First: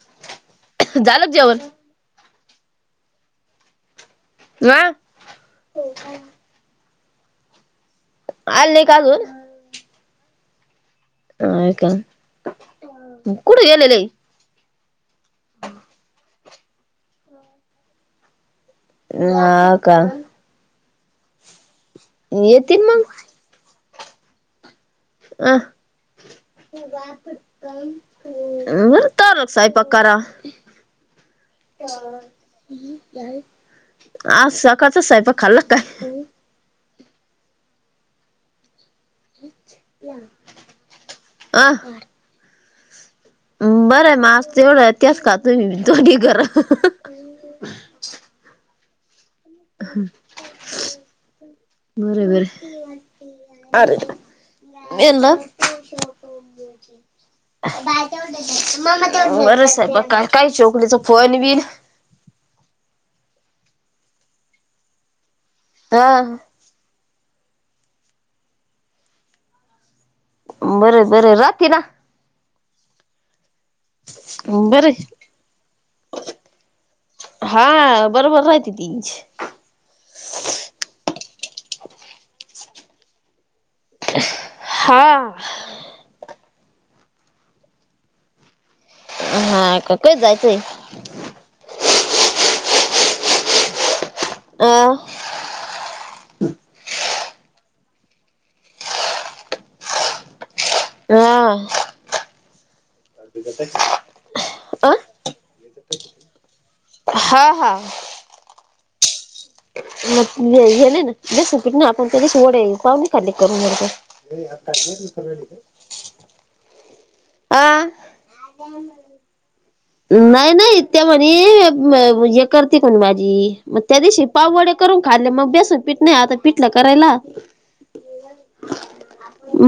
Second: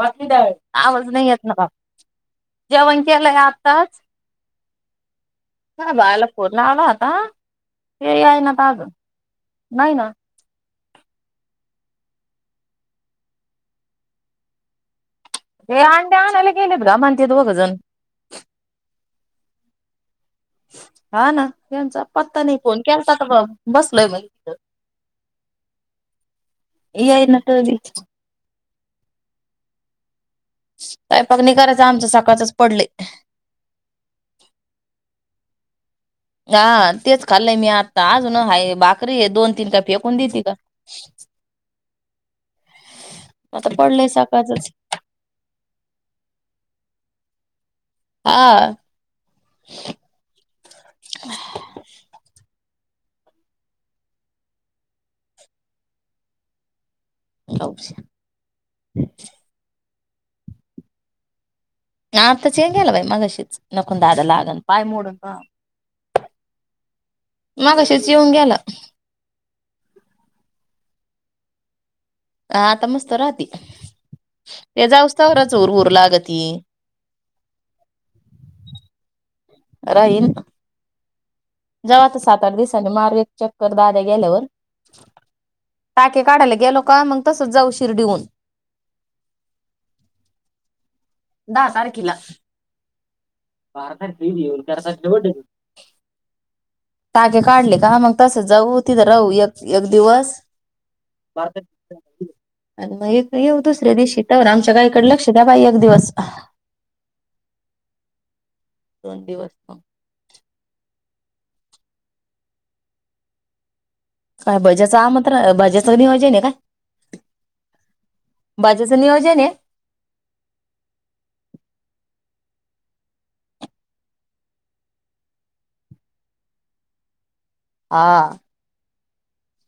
बाकी आवाज झालं नाही का येत ना जेवण बा. जेवण केलंय आताच. [inaudible] ह बाला फोन लावला होता ते यायना आता आलं नाही अजून. का नाही ना. अय का कुठ गेलेले. ते अंड्या आणला गेलेत गा म्हणतीेत दोघं जण. [inaudible] का. हा ना त्यांचा पत्ता नाही फोन येतील मग केलता बसलय म्हन तिथ. अ. येई ना कधी बरं तवरन स्वयंपाक करा. स्वयंपाक नाय करायचा आमचं सकाळचच पडलय. आ सकाळचाच स्वयंपाक खाल्ला काय? हा तेच खाल्लय मी आत्ता अजून हाय भाकरी आहे दोन तीन का फेकून देते आता. अ. आता बरं पडलंय आहे मास् सकाळचच एवढंतिस त्याच खातय दोघी करा. आ. बरोबर. अरे. [unintelligible] बरंहे स्वयंपाक काय काय चोकरीचा फोन बीन. आता चेन गेला बाई मगाशीच नको दादा लागण पाय मोडून. ह्म्म. मघाशीच येऊन गेला. बरं बरं राहती ना. ह आता मस्त राहती की ते बरं जाव स्तवर च उर ऊर लागती. हा बरोबर राहती ती. राहिन. जाव आता सात आठ दिवसांनी मारु एक चक्कर दाद्या गेल्यावर. हा. टाके काढायला गेलो का मग तसंच जाऊ शिर्डीहून. हा का कधी जायचंय. दहा तारखेला, बारा तारीख आहे, अ तेरा तारखेवर. [inaudible] टाके काढले का मग तसचं जाऊ, तिथं राहू एक एक दिवस बारा हा तारीख. आणि मग एक येऊ दुसऱ्या दिवशी तोवर आमच्या अ गाईकडं लक्ष द्या बाई एक दिवस. हा हा. दोन दिवस मग. मग ने गेले ना ज सुकीट ना आपण त्या दिवशी वडे पाव नाही खाले करून. [inaudible] काय भज्याच आमंत्रण, भाज्याचं नियोजन आहे का? आ. भाज्याचं नियोजन ये? नाही, नाही त्या म्हणे हे करती का म्हणे भाजी मग त्या दिवशी पाव वडे करून खाल्ले मग बेसन पिठं नाही आता, पिठलं करायला. हा,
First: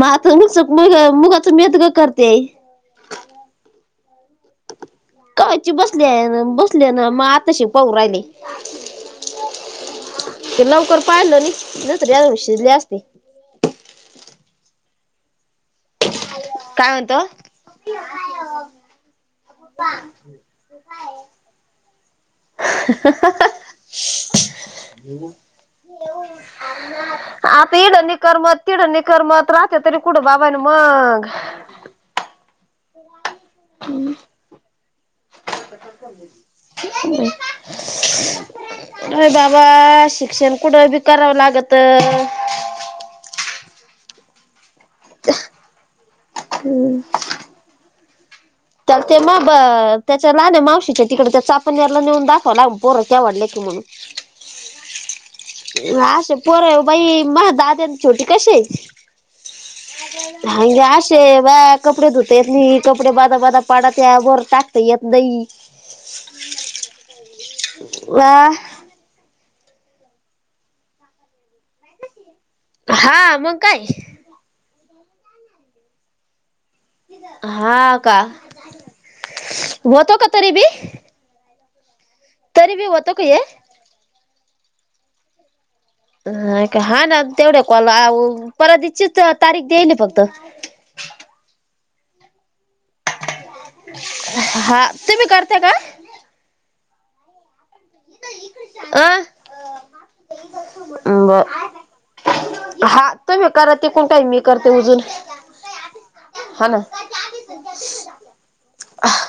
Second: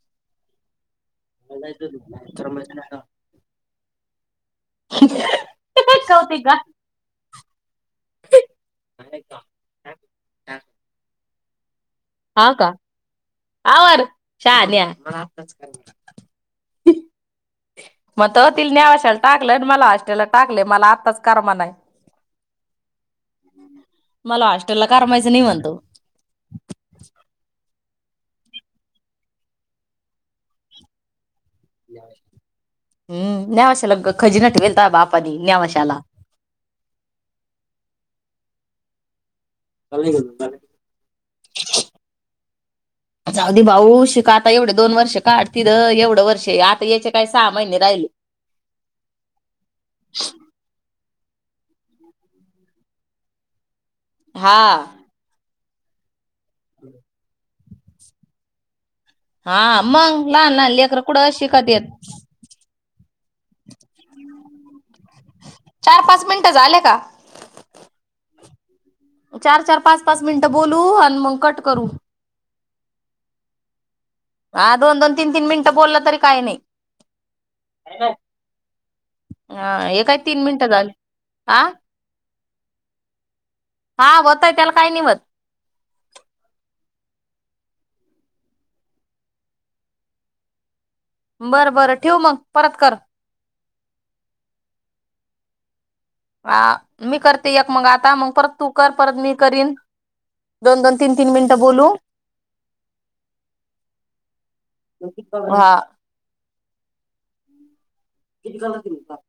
म आता नुस्तं मुग-मुग [unintelligible] कायची बसली आहे ना, कौतिक का बसले ना म आताशी होवू राहीले, ते लवकर पाहिलं नी तरी आजुन हा शिजले का आसते. आवर शाहण्या, मला आताच करायचंय. काय म्हणतो? म्हणतो तिला नेवाश्याला टाकलं आन् मला हॉस्टेलला टाकलंय मला आत्ताच करमना. मला हॉस्टेल ला करमायचं नाही म्हणतो. [inaudible] आता इडं नही करमत तिडं नही करमत, राहत्या तरी कुठं बाबानो मगं? नेवाश्याला हम, नेवाश्याला ला का खजिना ठेवेलं ये तुवा बाप? [inaudible] म्हणजे बाबा शिक्षण कुठं बी करावं लागतं. जाऊदे भाऊ शिक आता एवढं दोन वर्ष काढ तीदं एवढं वर्ष आहे आता याचे काय सहा महिने राहिले. त्याला त ते माग त्याच्या लहान्या मावशीच्या तिकडं त्या चापुण्याला नेऊन दाखवा लागल पोरं केवाढले की म्हणून हा, मं अशी पोरं हाय व बाई, मग दादया अन् छोटी कशी? हा मग लहान लहान हानगया लेकरं आशे कुठं शिकत बाया येत. कपडे धुत ते नी कपडे बदाबदा पडत्या, वर टाकता येत नई चार, पाच मिनिटं झाले का? व् चार- चार, पाच, पाच मिनिटं बोलू आन् मंग कट करु. हा, मग काय. हा दोन, दोन तीन, तीन मिनिटं बोलला तरी काय नाही. हा आणि काय? का हा हे होतो काय का तीन तरी बी मिनटं झाले, आ तरी बी होतं का हे? हा होतयं त्याला काय नाही व्हतं. हा का? हाना तेवढ्या कॉलला आवू परवा ची च तारीख देलंये फक्त. बरं -बरं ठेवु मग परत कर. हा, तूम्ही करत्या का? हा मी करते एक मगं आता, मगं परत तू कर, अ परत मी करीन. दोन-दोन, तीन- तीन ब मिनटं बोलू. हा तुम्ही करा तिकुन ताई, मी करते ऊजून, हा हा ना. [unintelligible]